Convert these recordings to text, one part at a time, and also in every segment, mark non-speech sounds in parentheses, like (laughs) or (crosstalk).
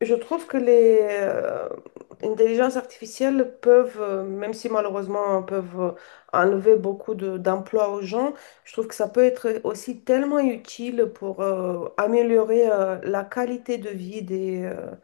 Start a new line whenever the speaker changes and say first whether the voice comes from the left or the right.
left: Je trouve que les intelligences artificielles peuvent, même si malheureusement peuvent enlever beaucoup d'emplois aux gens. Je trouve que ça peut être aussi tellement utile pour améliorer la qualité de vie des,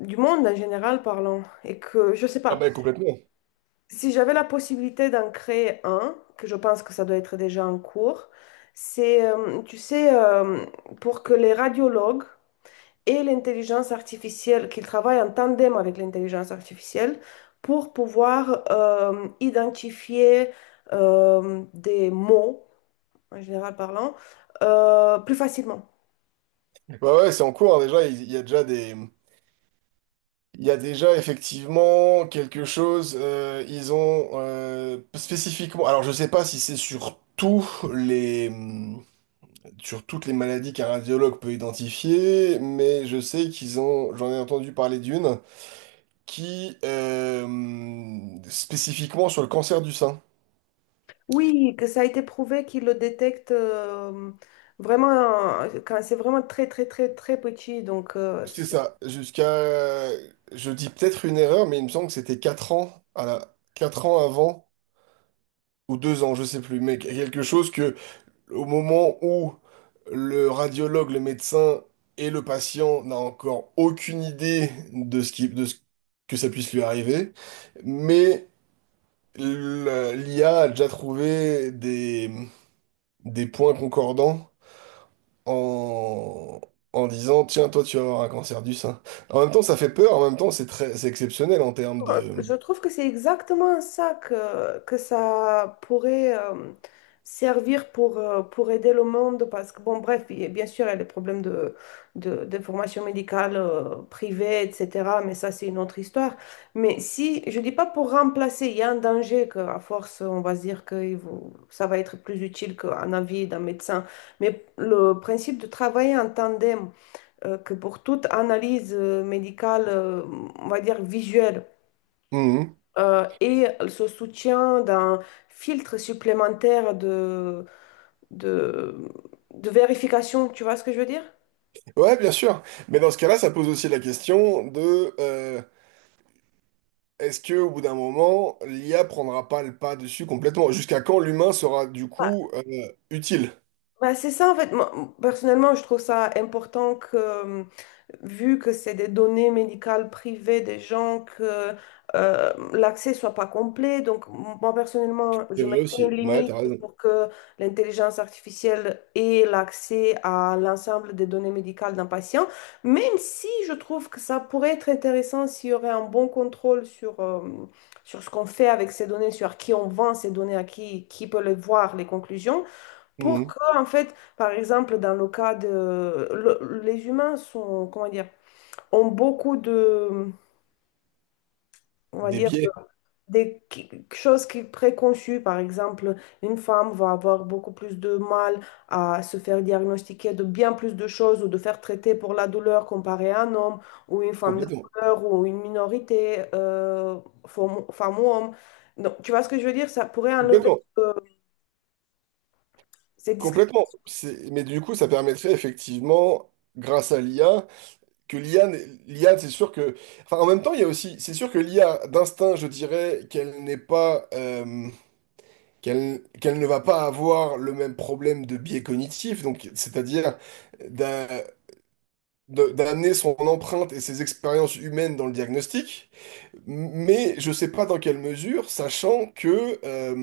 left: du monde en général parlant. Et que, je sais
right: Ah
left: pas,
right: ben complètement.
left: si j'avais la possibilité d'en créer un, que je pense que ça doit être déjà en cours. C'est, tu sais, pour que les radiologues et l'intelligence artificielle, qu'ils travaillent en tandem avec l'intelligence artificielle pour pouvoir identifier des mots, en général parlant, plus facilement.
right: Bah ouais, c'est en cours hein, déjà. Il y a déjà il y a déjà effectivement quelque chose. Ils ont spécifiquement. Alors je sais pas si c'est sur les, sur toutes les maladies qu'un radiologue peut identifier, mais je sais qu'ils ont. J'en ai entendu parler d'une qui spécifiquement sur le cancer du sein.
left: Oui, que ça a été prouvé qu'ils le détectent vraiment quand c'est vraiment très, très, très, très petit. Donc, euh,
right: C'est ça. Jusqu'à, je dis peut-être une erreur, mais il me semble que c'était 4 ans avant. Ou 2 ans, je sais plus, mais quelque chose que au moment où le radiologue, le médecin et le patient n'a encore aucune idée de ce que ça puisse lui arriver, mais l'IA a déjà trouvé des points concordants en, en disant, tiens, toi, tu vas avoir un cancer du sein. En même temps, ça fait peur, en même temps, c'est exceptionnel en termes
left: Euh,
right: de...
left: je trouve que c'est exactement ça que ça pourrait servir pour aider le monde parce que, bon, bref, bien sûr, il y a les problèmes de formation médicale privée, etc., mais ça, c'est une autre histoire. Mais si, je dis pas pour remplacer, il y a un danger qu'à force, on va se dire que ça va être plus utile qu'un avis d'un médecin, mais le principe de travailler en tandem, que pour toute analyse médicale, on va dire visuelle,
right: Mhm.
left: et ce soutien d'un filtre supplémentaire de, de vérification, tu vois ce que je veux dire?
right: Ouais, bien sûr. Mais dans ce cas-là, ça pose aussi la question de... Est-ce que au bout d'un moment, l'IA prendra pas le pas dessus complètement? Jusqu'à quand l'humain sera du coup utile?
left: Bah, c'est ça, en fait. Moi, personnellement, je trouve ça important que, vu que c'est des données médicales privées des gens, que l'accès soit pas complet. Donc, moi, personnellement,
right: C'est
left: je
right: vrai
left: mettrais une
right: aussi. Ouais,
left: limite
right: t'as raison.
left: pour que l'intelligence artificielle ait l'accès à l'ensemble des données médicales d'un patient, même si je trouve que ça pourrait être intéressant s'il y aurait un bon contrôle sur, sur ce qu'on fait avec ces données, sur à qui on vend ces données, à qui peut les voir, les conclusions. Pour
right: Mhm.
left: que, en fait, par exemple, dans le cas de... les humains sont, comment dire, ont beaucoup de, on va
right: Des
left: dire,
right: biais,
left: des choses qui préconçues. Par exemple, une femme va avoir beaucoup plus de mal à se faire diagnostiquer de bien plus de choses ou de faire traiter pour la douleur comparé à un homme ou une femme de
right: complètement.
left: couleur ou une minorité, femme, femme ou homme. Donc, tu vois ce que je veux dire? Ça pourrait enlever
right: Complètement.
left: euh, ces discriminations.
right: Complètement. Mais du coup, ça permettrait effectivement, grâce à l'IA, que l'IA, n'est- l'IA, c'est sûr que. Enfin, en même temps, il y a aussi. C'est sûr que l'IA, d'instinct, je dirais qu'elle n'est pas. Qu'elle ne va pas avoir le même problème de biais cognitif, donc c'est-à-dire d'amener son empreinte et ses expériences humaines dans le diagnostic, mais je sais pas dans quelle mesure, sachant que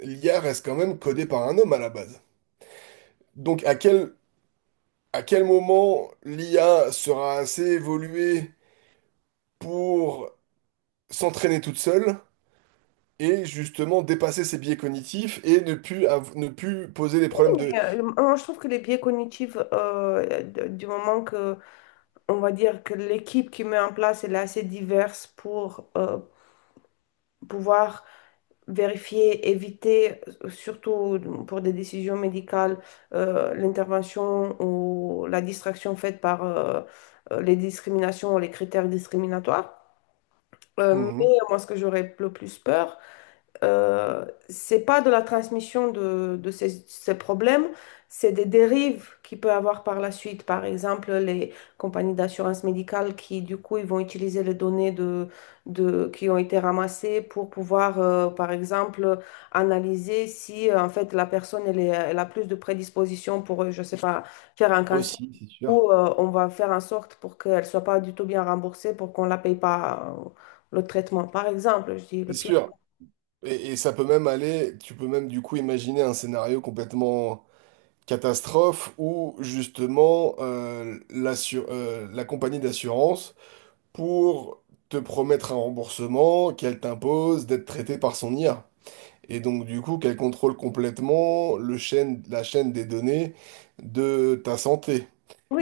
right: l'IA reste quand même codée par un homme à la base. Donc à quel moment l'IA sera assez évoluée pour s'entraîner toute seule et justement dépasser ses biais cognitifs et ne ne plus poser des problèmes de...
left: Mais, moi, je trouve que les biais cognitifs, du moment que, on va dire que l'équipe qui met en place, elle est assez diverse pour pouvoir vérifier, éviter, surtout pour des décisions médicales, l'intervention ou la distraction faite par les discriminations ou les critères discriminatoires. Mais
right: Mhm.
left: moi, ce que j'aurais le plus peur, c'est pas de la transmission de ces, ces problèmes, c'est des dérives qu'il peut avoir par la suite. Par exemple, les compagnies d'assurance médicale qui, du coup, ils vont utiliser les données de, qui ont été ramassées pour pouvoir, par exemple, analyser si, en fait, la personne, elle, elle a plus de prédisposition pour, je sais pas, faire un cancer.
right: Aussi, c'est sûr.
left: Ou on va faire en sorte pour qu'elle soit pas du tout bien remboursée pour qu'on la paye pas le traitement, par exemple. Je dis le
right: C'est
left: pire.
right: sûr. Et ça peut même aller, tu peux même du coup imaginer un scénario complètement catastrophe ou justement la compagnie d'assurance pour te promettre un remboursement qu'elle t'impose d'être traité par son IA. Et donc du coup qu'elle contrôle complètement la chaîne des données de ta santé.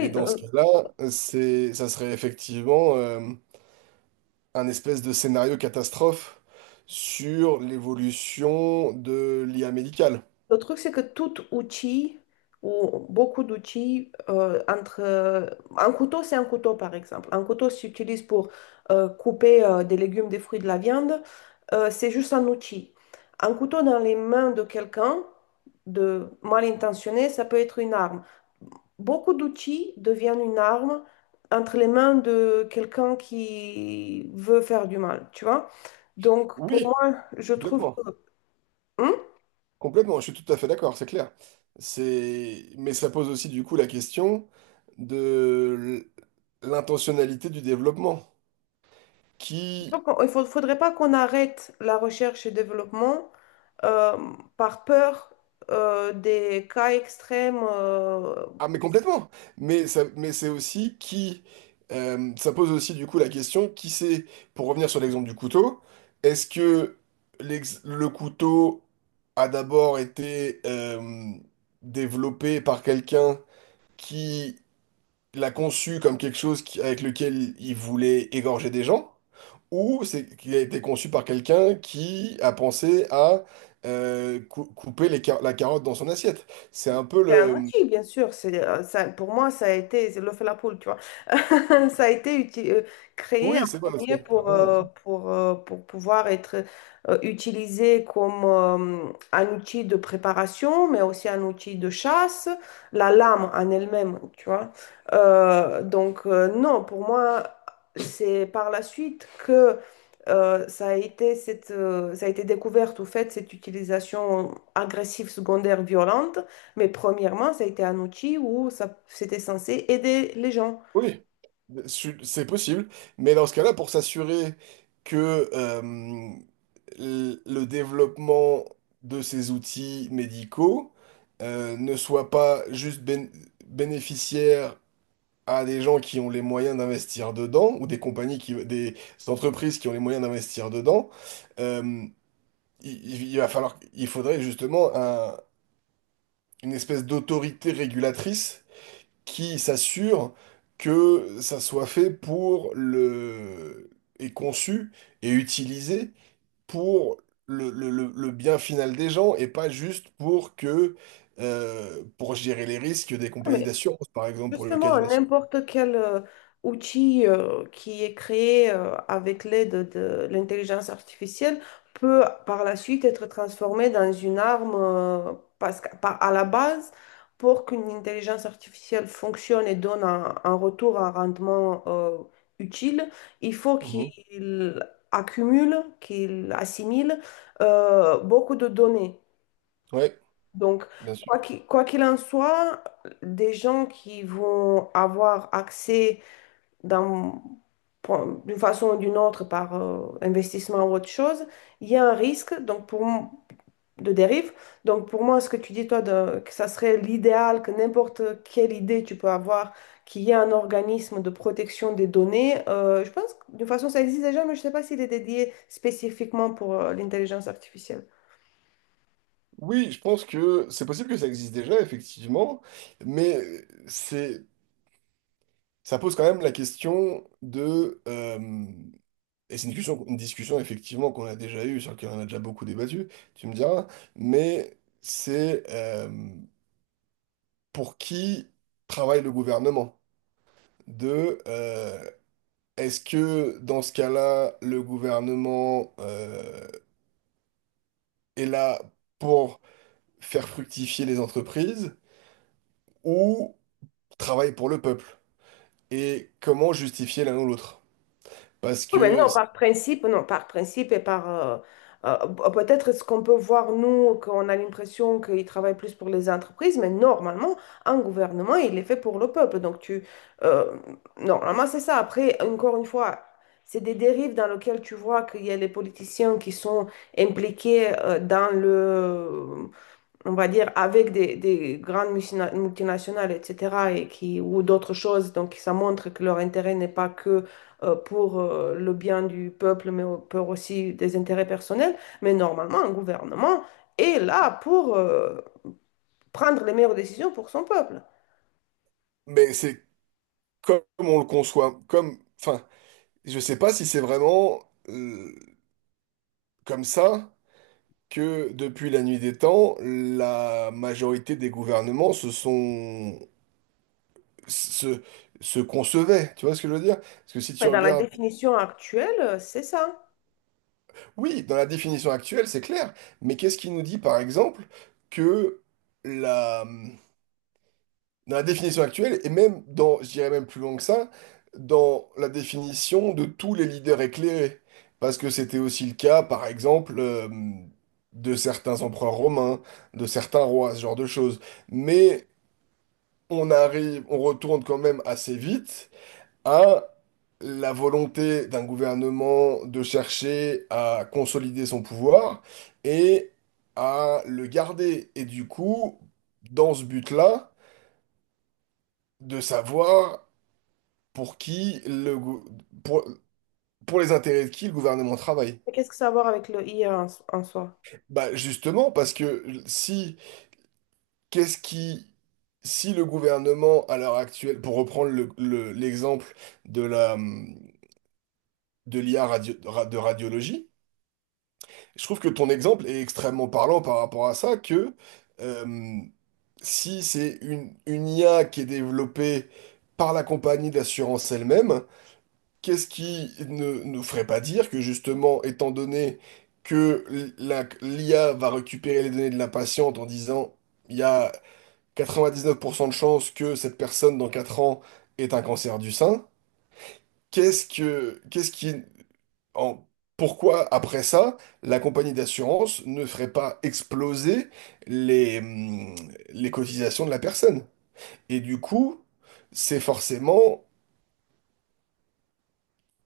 right: Et dans ce cas-là, ça serait effectivement un espèce de scénario catastrophe sur l'évolution de l'IA médicale.
left: le truc, c'est que tout outil ou beaucoup d'outils entre un couteau, c'est un couteau par exemple. Un couteau s'utilise pour couper des légumes, des fruits, de la viande. C'est juste un outil. Un couteau dans les mains de quelqu'un de mal intentionné, ça peut être une arme. Beaucoup d'outils deviennent une arme entre les mains de quelqu'un qui veut faire du mal, tu vois. Donc pour
right: Oui,
left: moi, je trouve que...
right: complètement.
left: Hein.
right: Complètement, je suis tout à fait d'accord, c'est clair. C'est... Mais ça pose aussi du coup la question de l'intentionnalité du développement. Qui...
left: Donc, il ne faudrait pas qu'on arrête la recherche et développement euh, par peur des cas extrêmes.
right: Ah mais complètement. Mais ça... mais c'est aussi qui... ça pose aussi du coup la question qui c'est, pour revenir sur l'exemple du couteau, est-ce que le couteau a d'abord été développé par quelqu'un qui il l'a conçu comme quelque chose avec lequel il voulait égorger des gens, ou c'est qu'il a été conçu par quelqu'un qui a pensé à couper la carotte dans son assiette. C'est un peu
left: C'est un
right: le...
left: outil, bien sûr. C'est, ça, pour moi, ça a été c'est l'œuf et la poule, tu vois. (laughs) Ça a été uti- Créé
right: Oui, c'est
left: en
right: bon
left: premier
right: aussi. T'as raison.
left: pour pouvoir être utilisé comme un outil de préparation, mais aussi un outil de chasse, la lame en elle-même, tu vois. Donc, non, pour moi, c'est par la suite que ça a été cette, ça a été découverte, au fait, cette utilisation agressive, secondaire, violente. Mais premièrement, ça a été un outil où ça, c'était censé aider les gens.
right: Oui, c'est possible. Mais dans ce cas-là, pour s'assurer que le développement de ces outils médicaux ne soit pas juste bénéficiaire à des gens qui ont les moyens d'investir dedans, ou des entreprises qui ont les moyens d'investir dedans, euh, il faudrait justement une espèce d'autorité régulatrice qui s'assure que ça soit fait et conçu et utilisé pour le bien final des gens et pas juste pour gérer les risques des compagnies d'assurance, par exemple, pour le cas
left: Justement,
right: d'une assurance.
left: n'importe quel outil qui est créé avec l'aide de l'intelligence artificielle peut par la suite être transformé dans une arme parce que, à la base, pour qu'une intelligence artificielle fonctionne et donne un retour, un rendement utile, il faut
right: Mhm.
left: qu'il accumule, qu'il assimile beaucoup de données.
right: Ouais.
left: Donc,
right: Bien sûr.
left: quoi qu'il en soit, des gens qui vont avoir accès dans- d'une façon ou d'une autre par investissement ou autre chose, il y a un risque donc pour, de dérive. Donc, pour moi, ce que tu dis, toi, que ça serait l'idéal, que n'importe quelle idée tu peux avoir, qu'il y ait un organisme de protection des données, je pense que d'une façon, ça existe déjà, mais je ne sais pas s'il est dédié spécifiquement pour l'intelligence artificielle.
right: Oui, je pense que c'est possible que ça existe déjà, effectivement, mais c'est, ça pose quand même la question et c'est une discussion effectivement qu'on a déjà eue, sur laquelle on a déjà beaucoup débattu, tu me diras, mais c'est pour qui travaille le gouvernement? De, euh, est-ce que dans ce cas-là, le gouvernement est là pour faire fructifier les entreprises ou travaille pour le peuple? Et comment justifier l'un ou l'autre. Parce
left: Oui, mais
right: que
left: non, par principe, non, par principe et par euh, peut-être ce qu'on peut voir, nous, qu'on a l'impression qu'ils travaillent plus pour les entreprises, mais normalement, un gouvernement, il est fait pour le peuple. Donc, tu. euh, Normalement, c'est ça. Après, encore une fois, c'est des dérives dans lesquelles tu vois qu'il y a les politiciens qui sont impliqués dans le, on va dire, avec des grandes multinationales, etc., et qui, ou d'autres choses. Donc, ça montre que leur intérêt n'est pas que pour le bien du peuple, mais pour aussi des intérêts personnels. Mais normalement, un gouvernement est là pour prendre les meilleures décisions pour son peuple.
right: Mais c'est comme on le conçoit, comme, enfin, je sais pas si c'est vraiment euh, comme ça que depuis la nuit des temps, la majorité des gouvernements se, se concevaient. Tu vois ce que je veux dire? Parce que si tu
left: Mais dans la
right: regardes,
left: définition actuelle, c'est ça.
right: oui, dans la définition actuelle, c'est clair, mais qu'est-ce qui nous dit par exemple que dans la définition actuelle, et même dans, je dirais même plus loin que ça, dans la définition de tous les leaders éclairés. Parce que c'était aussi le cas, par exemple, de certains empereurs romains, de certains rois, ce genre de choses. Mais on retourne quand même assez vite à la volonté d'un gouvernement de chercher à consolider son pouvoir et à le garder. Et du coup, dans ce but-là, de savoir pour qui le, gou- pour, pour les intérêts de qui le gouvernement travaille?
left: Mais qu'est-ce que ça a à voir avec le IA en, en soi?
right: Bah justement, parce que si, qu'est-ce qui, si le gouvernement à l'heure actuelle, pour reprendre l'exemple de de l'IA de radiologie, je trouve que ton exemple est extrêmement parlant par rapport à ça, que euh, si c'est une IA qui est développée par la compagnie d'assurance elle-même. Qu'est-ce qui ne nous ferait pas dire que justement, étant donné que l'IA va récupérer les données de la patiente en disant il y a 99% de chances que cette personne dans 4 ans ait un cancer du sein, qu'est-ce que, qu'est-ce qui, en- pourquoi après ça, la compagnie d'assurance ne ferait pas exploser les, hum, les cotisations de la personne? Et du coup, c'est forcément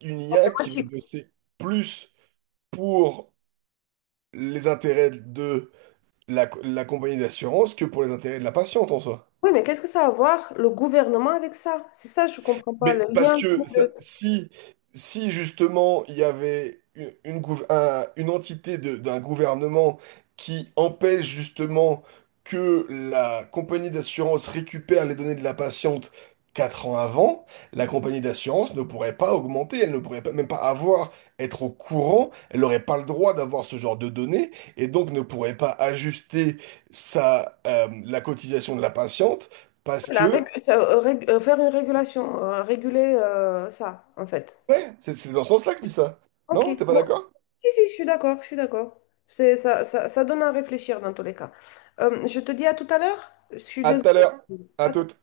right: une IA
left: Le
right: qui va bosser plus pour les intérêts de la compagnie d'assurance que pour les intérêts de la patiente en soi.
left: oui, mais qu'est-ce que ça a à voir le gouvernement avec ça? C'est ça, je comprends pas
right: Mais
left: le
right: parce
left: lien.
right: que si justement il y avait une entité d'un gouvernement qui empêche justement que la compagnie d'assurance récupère les données de la patiente 4 ans avant, la compagnie d'assurance ne pourrait pas augmenter, elle ne pourrait pas, même pas avoir, être au courant, elle n'aurait pas le droit d'avoir ce genre de données et donc ne pourrait pas ajuster la cotisation de la patiente. Parce que
left: Ça, faire une régulation, réguler ça, en fait.
right: ouais, c'est dans ce sens-là que je dis ça.
left: Ok,
right: Non, t'es pas
left: bon.
right: d'accord?
left: Si, si, je suis d'accord, je suis d'accord. C'est, ça donne à réfléchir dans tous les cas. Je te dis à tout à l'heure. Je suis
right: À
left: désolée.
right: tout à l'heure. À
left: À
right: toute.